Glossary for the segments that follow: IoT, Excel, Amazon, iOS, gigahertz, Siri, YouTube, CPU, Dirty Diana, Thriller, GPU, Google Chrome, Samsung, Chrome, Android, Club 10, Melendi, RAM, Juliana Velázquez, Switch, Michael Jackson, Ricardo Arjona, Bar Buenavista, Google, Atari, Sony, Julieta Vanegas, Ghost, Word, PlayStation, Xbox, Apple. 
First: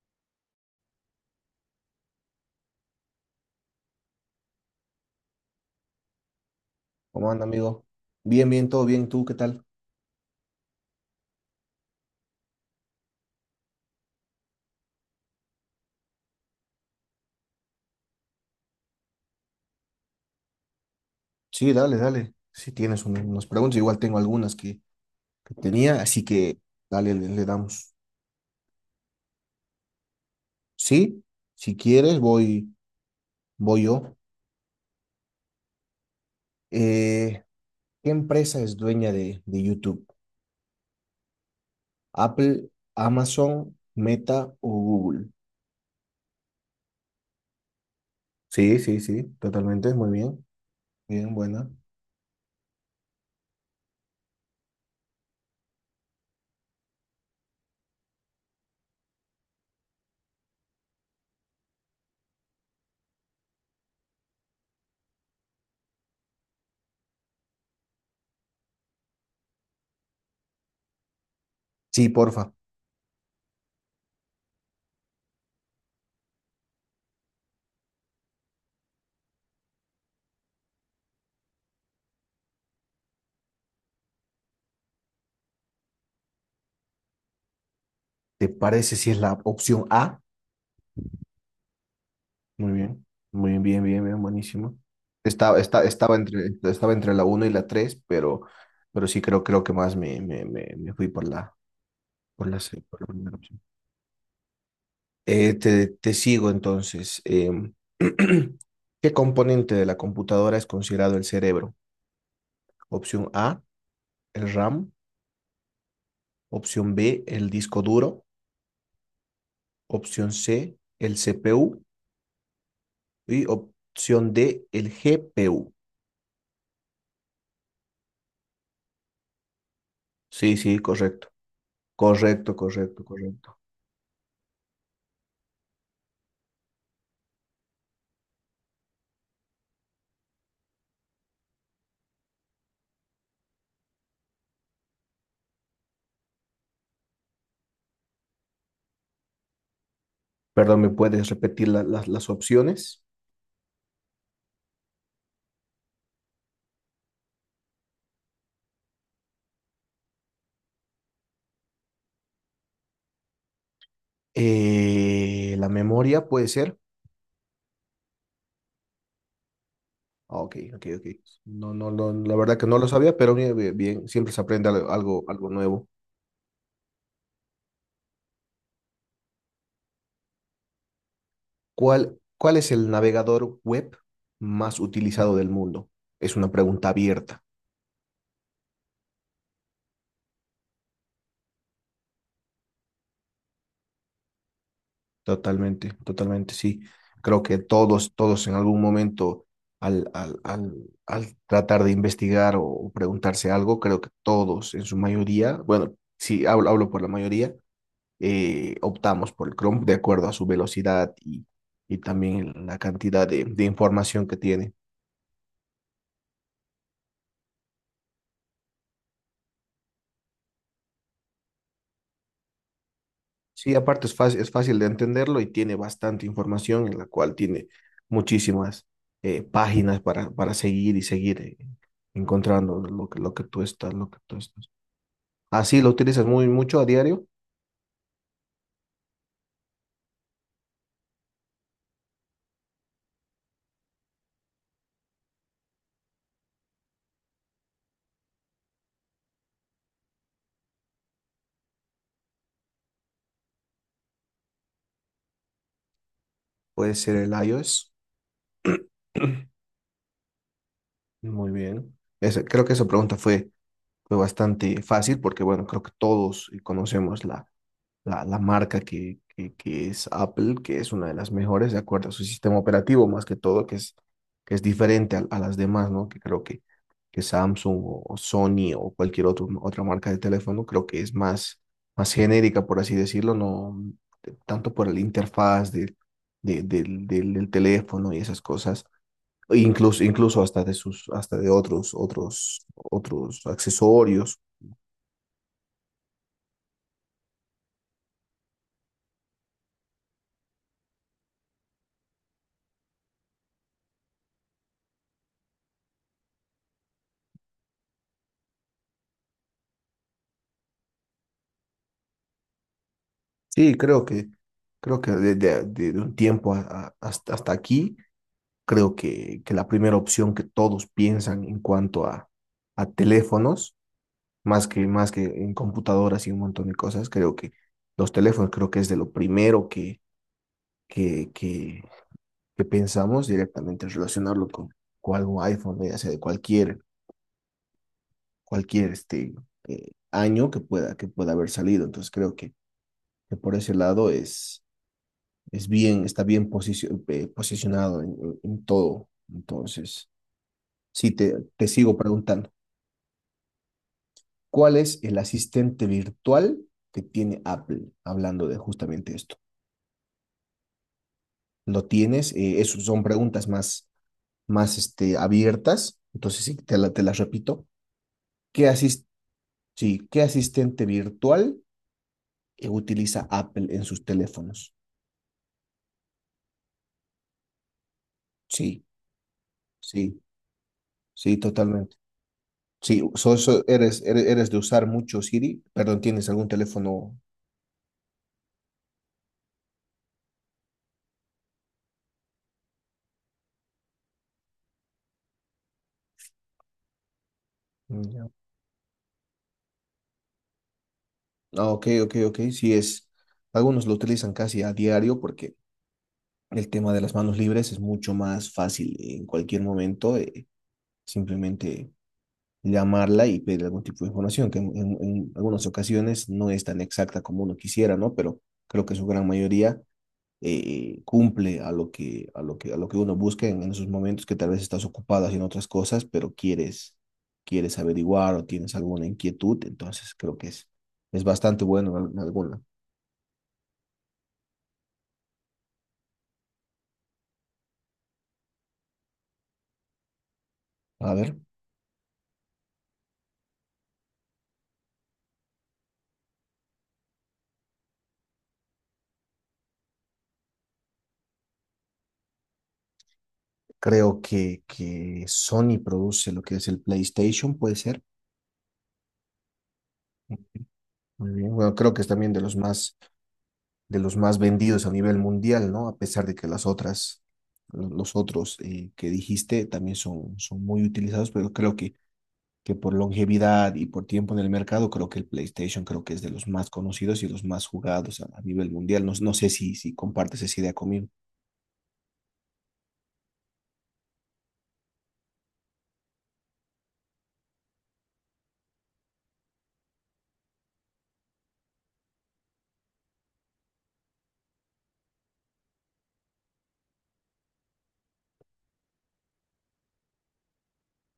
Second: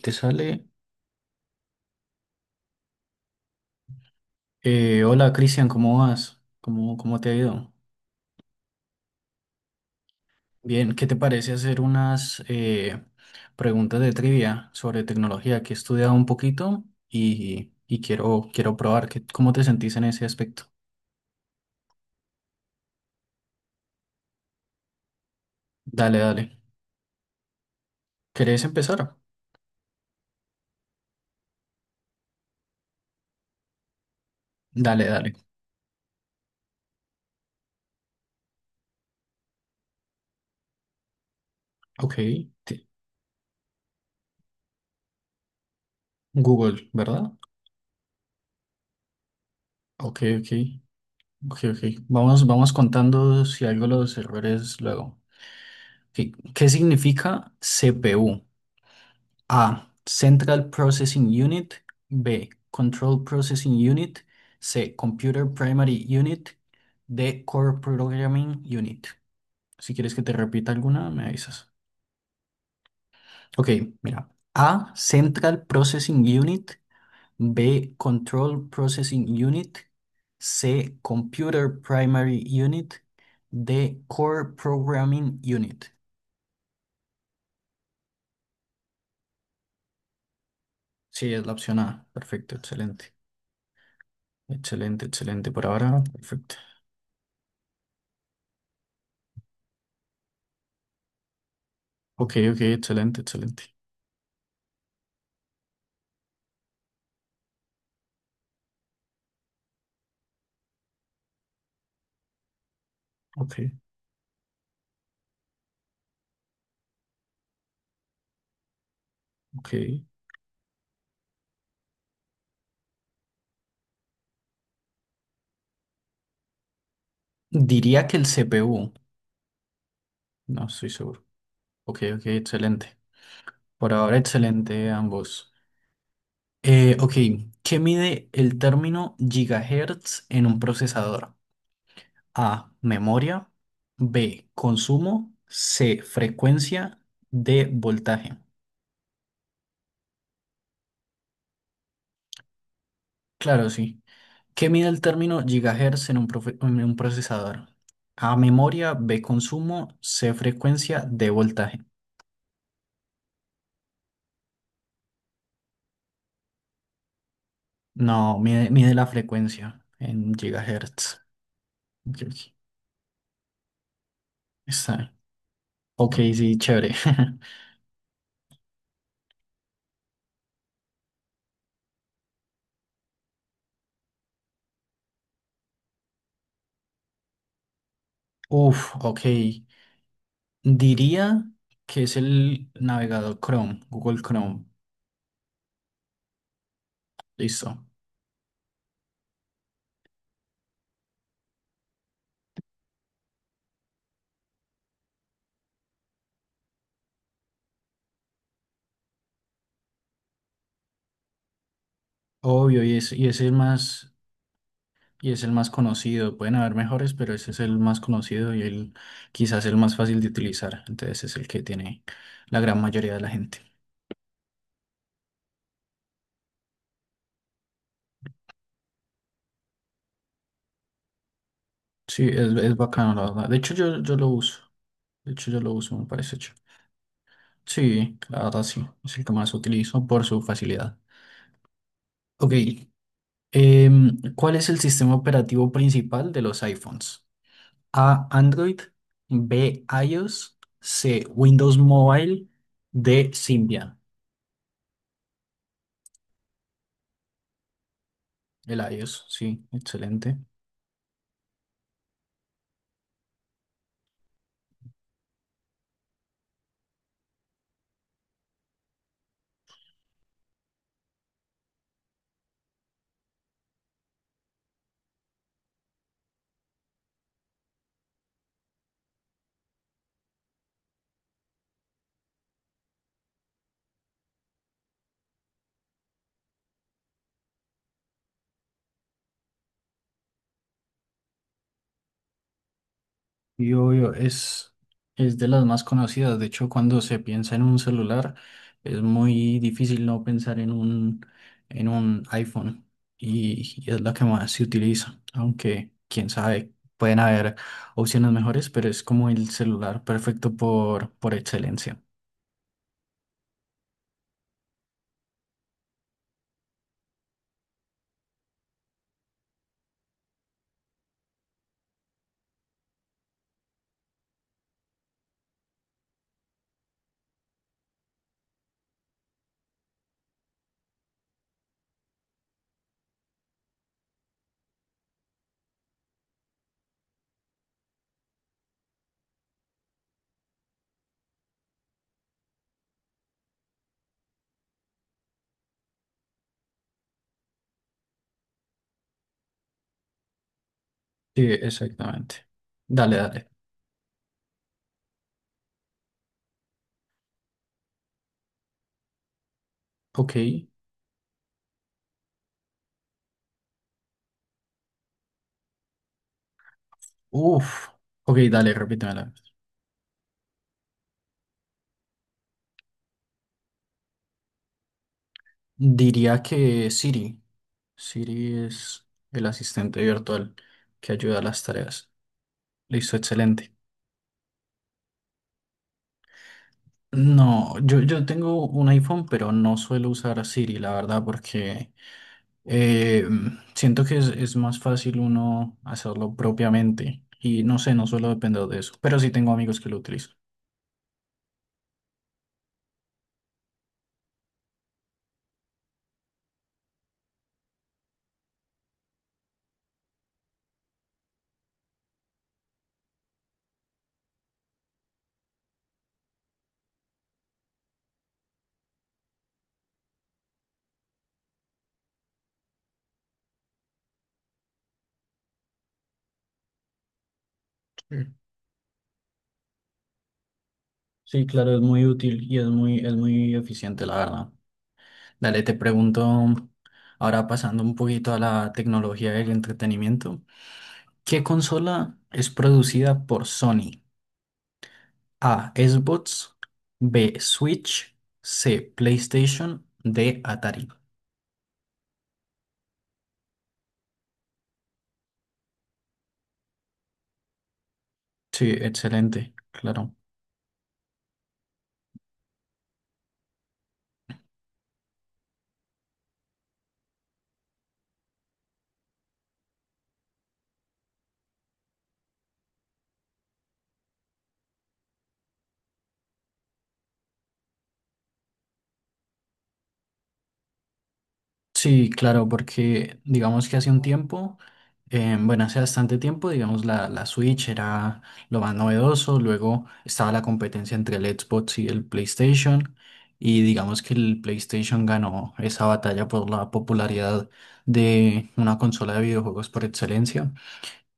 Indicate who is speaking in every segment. Speaker 1: Te sale. Hola Cristian, ¿cómo vas? ¿Cómo te
Speaker 2: ¿Cómo
Speaker 1: ha
Speaker 2: anda,
Speaker 1: ido?
Speaker 2: amigo? Bien, bien, todo bien. ¿Tú qué tal?
Speaker 1: Bien, ¿qué te parece hacer unas preguntas de trivia sobre tecnología que he estudiado un poquito y quiero probar qué cómo te sentís en ese aspecto?
Speaker 2: Sí, dale, dale. Si tienes unas preguntas, igual tengo algunas que tenía,
Speaker 1: Dale,
Speaker 2: así
Speaker 1: dale.
Speaker 2: que dale, le damos.
Speaker 1: ¿Querés empezar?
Speaker 2: Sí, si quieres, voy yo.
Speaker 1: Dale, dale.
Speaker 2: Eh, ¿Qué empresa es dueña de YouTube?
Speaker 1: Ok.
Speaker 2: ¿Apple,
Speaker 1: te-
Speaker 2: Amazon, Meta o Google?
Speaker 1: Google, ¿verdad?
Speaker 2: Sí, sí, sí, totalmente. Muy
Speaker 1: Ok,
Speaker 2: bien.
Speaker 1: ok.
Speaker 2: Bien,
Speaker 1: Ok,
Speaker 2: buena.
Speaker 1: ok. Vamos, vamos contando si algo los errores luego. Ok, ¿qué significa CPU? A. Central Processing Unit. B. Control Processing Unit. C. Computer Primary Unit. D. Core Programming Unit. Si quieres que te repita alguna, me avisas.
Speaker 2: Sí, porfa.
Speaker 1: Ok, mira. A. Central Processing Unit. B. Control Processing Unit. C. Computer Primary Unit. D. Core Programming Unit.
Speaker 2: ¿Te parece si es la opción A?
Speaker 1: Sí, es la opción A. Perfecto,
Speaker 2: Muy bien,
Speaker 1: excelente.
Speaker 2: muy bien, bien, bien, bien, buenísimo.
Speaker 1: Excelente, excelente por ahora.
Speaker 2: Estaba entre,
Speaker 1: Perfecto.
Speaker 2: estaba entre la uno y la tres, pero sí creo, creo que más me, me, me, me fui por
Speaker 1: Ok,
Speaker 2: por
Speaker 1: ok,
Speaker 2: la, C, por la
Speaker 1: excelente,
Speaker 2: primera opción.
Speaker 1: excelente.
Speaker 2: Te sigo entonces. ¿Qué componente de la computadora es considerado el cerebro? Opción
Speaker 1: Ok,
Speaker 2: A, el RAM. Opción B, el disco duro.
Speaker 1: ok.
Speaker 2: Opción C, el CPU. Y opción D, el GPU.
Speaker 1: Diría que el CPU,
Speaker 2: Sí,
Speaker 1: no
Speaker 2: sí,
Speaker 1: estoy seguro.
Speaker 2: correcto.
Speaker 1: Ok, ok,
Speaker 2: Correcto,
Speaker 1: excelente.
Speaker 2: correcto, correcto.
Speaker 1: Por ahora, excelente ambos. Ok, ¿qué mide el término gigahertz en un procesador? A, memoria, B, consumo, C, frecuencia, D, voltaje.
Speaker 2: Perdón, ¿me puedes repetir las opciones?
Speaker 1: Claro, sí. ¿Qué mide el término gigahertz en un, en un procesador? A, memoria, B, consumo, C, frecuencia, D, voltaje.
Speaker 2: La memoria puede ser.
Speaker 1: No, mide la frecuencia en
Speaker 2: Ah, ok, ok, ok.
Speaker 1: gigahertz.
Speaker 2: No, no, no,
Speaker 1: Ok,
Speaker 2: la
Speaker 1: ok,
Speaker 2: verdad que no lo sabía, pero bien, bien, bien, siempre se aprende
Speaker 1: está bien.
Speaker 2: algo, algo nuevo.
Speaker 1: Ok, sí, chévere.
Speaker 2: ¿Cuál, cuál es el navegador web más utilizado del mundo? Es una pregunta abierta.
Speaker 1: Uf, ok. Diría que es el navegador Chrome, Google Chrome.
Speaker 2: Totalmente, totalmente, sí. Creo que
Speaker 1: Listo.
Speaker 2: todos, todos en algún momento, al, al, al, al tratar de investigar o preguntarse algo, creo que todos en su mayoría, bueno, sí, hablo, hablo por la mayoría, optamos por el Chrome de acuerdo a su velocidad y también la
Speaker 1: Obvio, y es, y
Speaker 2: cantidad
Speaker 1: es el
Speaker 2: de
Speaker 1: más,
Speaker 2: información que tiene.
Speaker 1: y es el más conocido. Pueden haber mejores, pero ese es el más conocido y el quizás el más fácil de utilizar. Entonces es el que tiene la gran mayoría de la gente.
Speaker 2: Sí, aparte es fácil de entenderlo y tiene bastante información en la cual tiene muchísimas páginas para seguir y seguir
Speaker 1: Sí, es
Speaker 2: encontrando
Speaker 1: bacano, la
Speaker 2: lo que
Speaker 1: verdad. De
Speaker 2: tú
Speaker 1: hecho,
Speaker 2: estás,
Speaker 1: yo,
Speaker 2: lo
Speaker 1: yo
Speaker 2: que
Speaker 1: lo
Speaker 2: tú
Speaker 1: uso.
Speaker 2: estás.
Speaker 1: De hecho, yo lo
Speaker 2: Así lo
Speaker 1: uso, me
Speaker 2: utilizas
Speaker 1: parece.
Speaker 2: muy mucho a diario.
Speaker 1: Sí, la verdad sí, es el que más utilizo por su facilidad. Ok, ¿cuál es el sistema operativo principal de los iPhones? A, Android, B, iOS, C, Windows Mobile, D, Symbian.
Speaker 2: Puede ser el iOS.
Speaker 1: El iOS, sí, excelente.
Speaker 2: Muy bien. Creo que esa pregunta fue, fue bastante fácil porque, bueno, creo que todos conocemos la marca que, que es Apple, que es una de las mejores de acuerdo a su sistema operativo, más que todo, que es diferente a las demás, ¿no? Que creo que Samsung o Sony o cualquier otro, otra marca de teléfono, creo que es más, más genérica, por así decirlo, no tanto por la interfaz del teléfono y esas cosas. Incluso, incluso hasta de sus, hasta de otros, otros
Speaker 1: Y obvio,
Speaker 2: accesorios.
Speaker 1: es de las más conocidas. De hecho, cuando se piensa en un celular, es muy difícil no pensar en un iPhone. Y es la que más se utiliza. Aunque, quién sabe, pueden haber opciones mejores, pero es como el celular perfecto por excelencia.
Speaker 2: Sí, creo que de un tiempo hasta, hasta aquí, creo que la primera opción que todos piensan en cuanto a teléfonos, más que en computadoras y un montón de cosas, creo que los teléfonos creo que es de lo primero que, que, que pensamos directamente relacionarlo con algún iPhone, ¿no? Ya sea de cualquier, cualquier este, año que pueda haber salido. Entonces creo que por ese lado es bien, está bien posicionado en, en todo. Entonces, sí,
Speaker 1: Sí,
Speaker 2: te sigo
Speaker 1: exactamente.
Speaker 2: preguntando,
Speaker 1: Dale, dale.
Speaker 2: ¿cuál es el asistente virtual que tiene Apple? Hablando de justamente esto.
Speaker 1: Ok.
Speaker 2: ¿Lo tienes? Eso son preguntas más, más este, abiertas. Entonces, sí, te las repito.
Speaker 1: Uf. Ok,
Speaker 2: ¿Qué
Speaker 1: dale,
Speaker 2: asis-
Speaker 1: repítemela.
Speaker 2: sí, ¿qué asistente virtual utiliza Apple en sus teléfonos?
Speaker 1: Diría que Siri. Siri
Speaker 2: Sí,
Speaker 1: es el asistente
Speaker 2: sí,
Speaker 1: virtual que
Speaker 2: sí,
Speaker 1: ayuda a las
Speaker 2: totalmente.
Speaker 1: tareas.
Speaker 2: Sí,
Speaker 1: Listo, excelente.
Speaker 2: eres, eres, eres de usar mucho Siri. Perdón, ¿tienes algún teléfono?
Speaker 1: No, yo tengo un iPhone, pero no suelo usar Siri, la verdad, porque eh, siento que es más fácil uno hacerlo propiamente. Y no sé, no suelo
Speaker 2: Ya.
Speaker 1: depender de eso, pero sí tengo amigos que lo utilizan.
Speaker 2: Ah, ok, ok, ok. Sí es. Algunos lo utilizan casi a diario porque el tema de las manos libres es mucho más fácil en cualquier momento. Eh, simplemente llamarla y pedir algún tipo de información, que en, en algunas ocasiones no es tan exacta como uno quisiera, ¿no? Pero creo que su gran mayoría cumple a lo que, a lo que, a lo que uno busca en esos momentos que tal vez estás ocupado haciendo otras cosas, pero quieres, quieres
Speaker 1: Sí,
Speaker 2: averiguar o tienes alguna inquietud, entonces creo que es
Speaker 1: sí,
Speaker 2: bastante
Speaker 1: claro, es
Speaker 2: bueno
Speaker 1: muy
Speaker 2: en
Speaker 1: útil y
Speaker 2: alguna.
Speaker 1: es muy eficiente, la verdad. Dale, te pregunto, ahora pasando un poquito a la tecnología del entretenimiento.
Speaker 2: A ver,
Speaker 1: ¿Qué consola es producida por Sony? A. Xbox. B. Switch. C. PlayStation. D. Atari.
Speaker 2: creo que Sony produce lo que es el PlayStation, puede ser.
Speaker 1: Sí, excelente, claro.
Speaker 2: Muy bien. Bueno, creo que es también de los más vendidos a nivel mundial, ¿no? A pesar de que las otras, los otros que dijiste también son, son muy utilizados, pero creo que por longevidad y por tiempo en el mercado, creo que el PlayStation creo que es de los más conocidos y los más jugados a nivel mundial. No, no sé si, si compartes esa idea conmigo.
Speaker 1: Sí, claro, porque digamos que hace un tiempo, bueno, hace bastante tiempo, digamos, la Switch era lo más novedoso, luego estaba la competencia entre el Xbox y el PlayStation, y digamos que el PlayStation ganó esa batalla por la popularidad de una consola de videojuegos por excelencia.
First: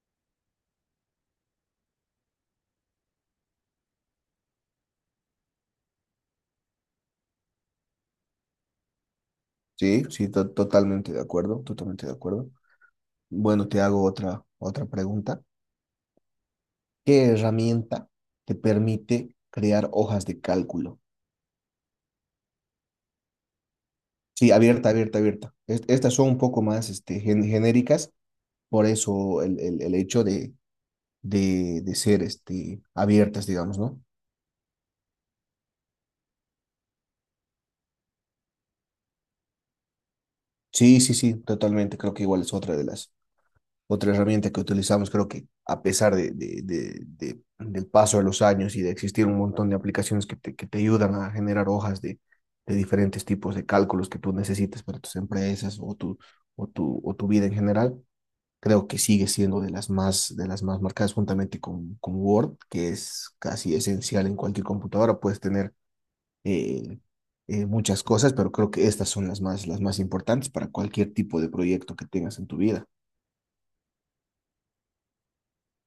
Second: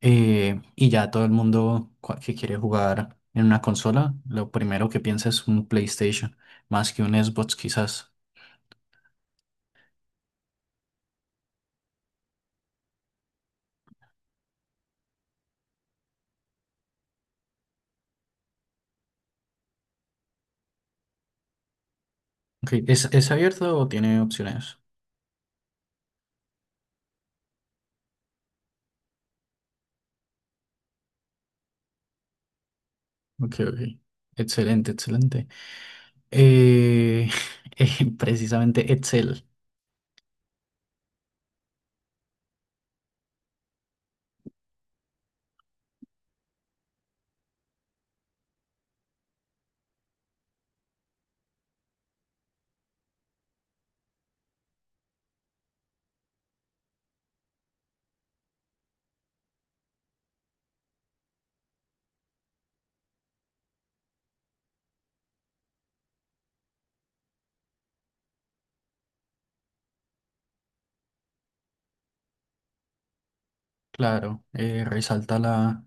Speaker 1: Y ya todo el mundo que quiere jugar en una consola, lo primero que piensa es un PlayStation, más que un Xbox quizás.
Speaker 2: Sí, sí, totalmente de acuerdo, totalmente de acuerdo. Bueno, te hago otra, otra pregunta. ¿Qué herramienta te permite crear hojas de cálculo?
Speaker 1: Ok, ¿es, es abierto o tiene
Speaker 2: Sí,
Speaker 1: opciones?
Speaker 2: abierta, abierta, abierta. Estas son un poco más este, genéricas, por eso el, el hecho de, de ser este, abiertas,
Speaker 1: Ok,
Speaker 2: digamos,
Speaker 1: ok.
Speaker 2: ¿no?
Speaker 1: Excelente, excelente. Eh, precisamente Excel.
Speaker 2: Sí, sí, sí, totalmente. Creo que igual es otra de las. Otra herramienta que utilizamos, creo que a pesar de, del paso de los años y de existir un montón de aplicaciones que te ayudan a generar hojas de diferentes tipos de cálculos que tú necesites para tus empresas o tu, o tu, o tu vida en general, creo que sigue siendo de las más marcadas juntamente con Word, que es casi esencial en cualquier computadora. Puedes tener eh, muchas cosas, pero creo que estas son las más importantes para cualquier tipo de proyecto que tengas en tu vida.
Speaker 1: Claro, resalta la,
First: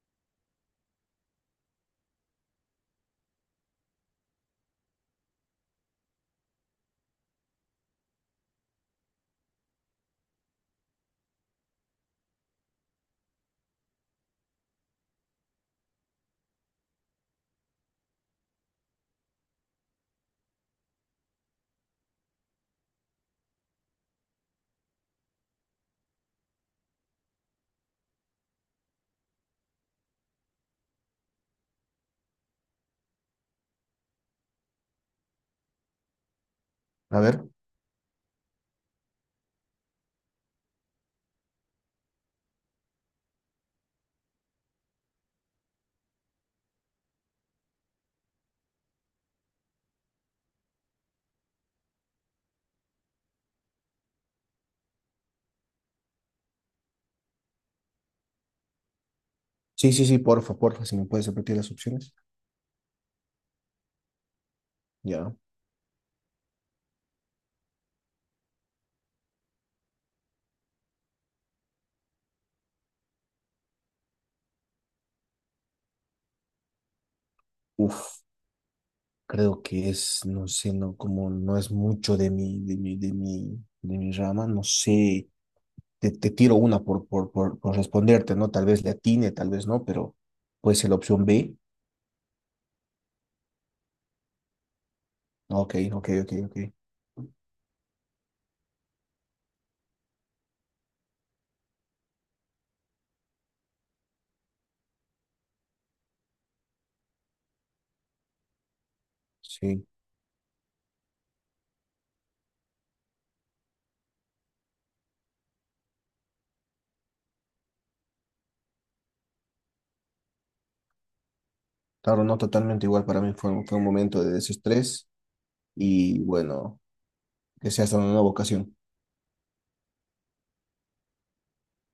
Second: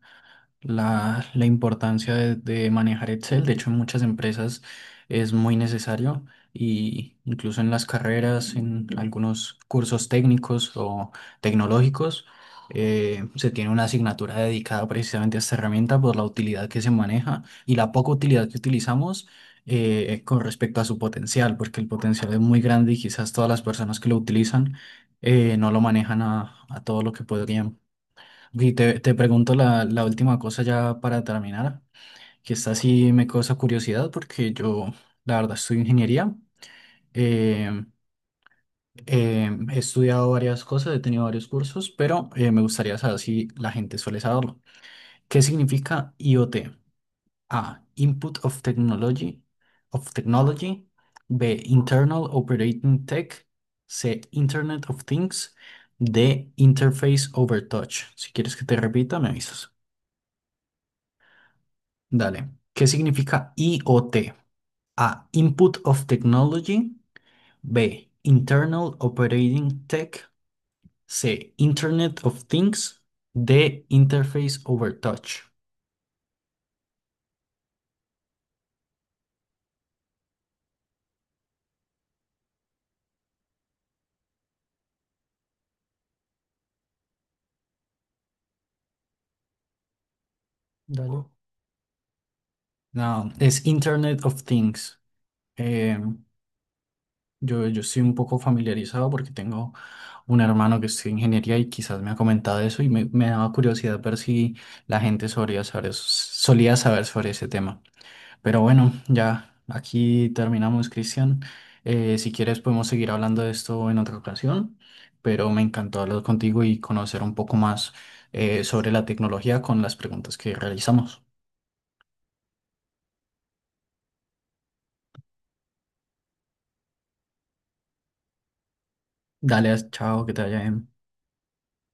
Speaker 1: la, la importancia de manejar Excel. De hecho, en muchas empresas es muy necesario y incluso en las carreras, en algunos cursos técnicos o tecnológicos, se tiene una asignatura dedicada precisamente a esta herramienta por la utilidad que se maneja y la poca utilidad que utilizamos con respecto a su potencial, porque el potencial es muy grande y quizás todas las personas que lo utilizan no lo manejan a todo lo que podrían. Y te pregunto la última cosa ya para terminar, que esta sí me causa curiosidad porque yo, la verdad, estudio ingeniería.
Speaker 2: A ver.
Speaker 1: eh, He estudiado varias cosas, he tenido varios cursos, pero me gustaría saber si la gente suele saberlo. ¿Qué significa IoT? A. Input of Technology. Of Technology. B. Internal Operating Tech. C. Internet of Things. D. Interface Over Touch. Si quieres que te repita, me avisas.
Speaker 2: Sí, sí, sí, porfa, porfa, si me puedes repetir las opciones.
Speaker 1: Dale. ¿Qué significa IOT? A.
Speaker 2: Ya.
Speaker 1: Input of Technology. B. Internal Operating Tech. C. Internet of Things. D. Interface over Touch.
Speaker 2: Uf, creo que es, no sé, no, como no es mucho de mi rama, no sé. Te tiro una por responderte, ¿no? Tal vez le atine, tal vez no, pero puede ser la opción
Speaker 1: Dale.
Speaker 2: B.
Speaker 1: No, es Internet of Things.
Speaker 2: Ok,
Speaker 1: Eh,
Speaker 2: ok, ok, ok.
Speaker 1: yo, yo estoy un poco familiarizado porque tengo un hermano que estudia ingeniería y quizás me ha comentado eso y me daba curiosidad ver si la gente solía saber sobre ese tema. Pero bueno, ya
Speaker 2: Sí.
Speaker 1: aquí terminamos, Cristian. Si quieres podemos seguir hablando de esto en otra ocasión, pero me encantó hablar contigo y conocer un poco más sobre la tecnología con las preguntas que realizamos.
Speaker 2: Claro, no totalmente igual para mí. Fue, fue un momento de desestrés y bueno, que sea hasta una nueva ocasión.
Speaker 1: Dale, chao, que te vaya bien.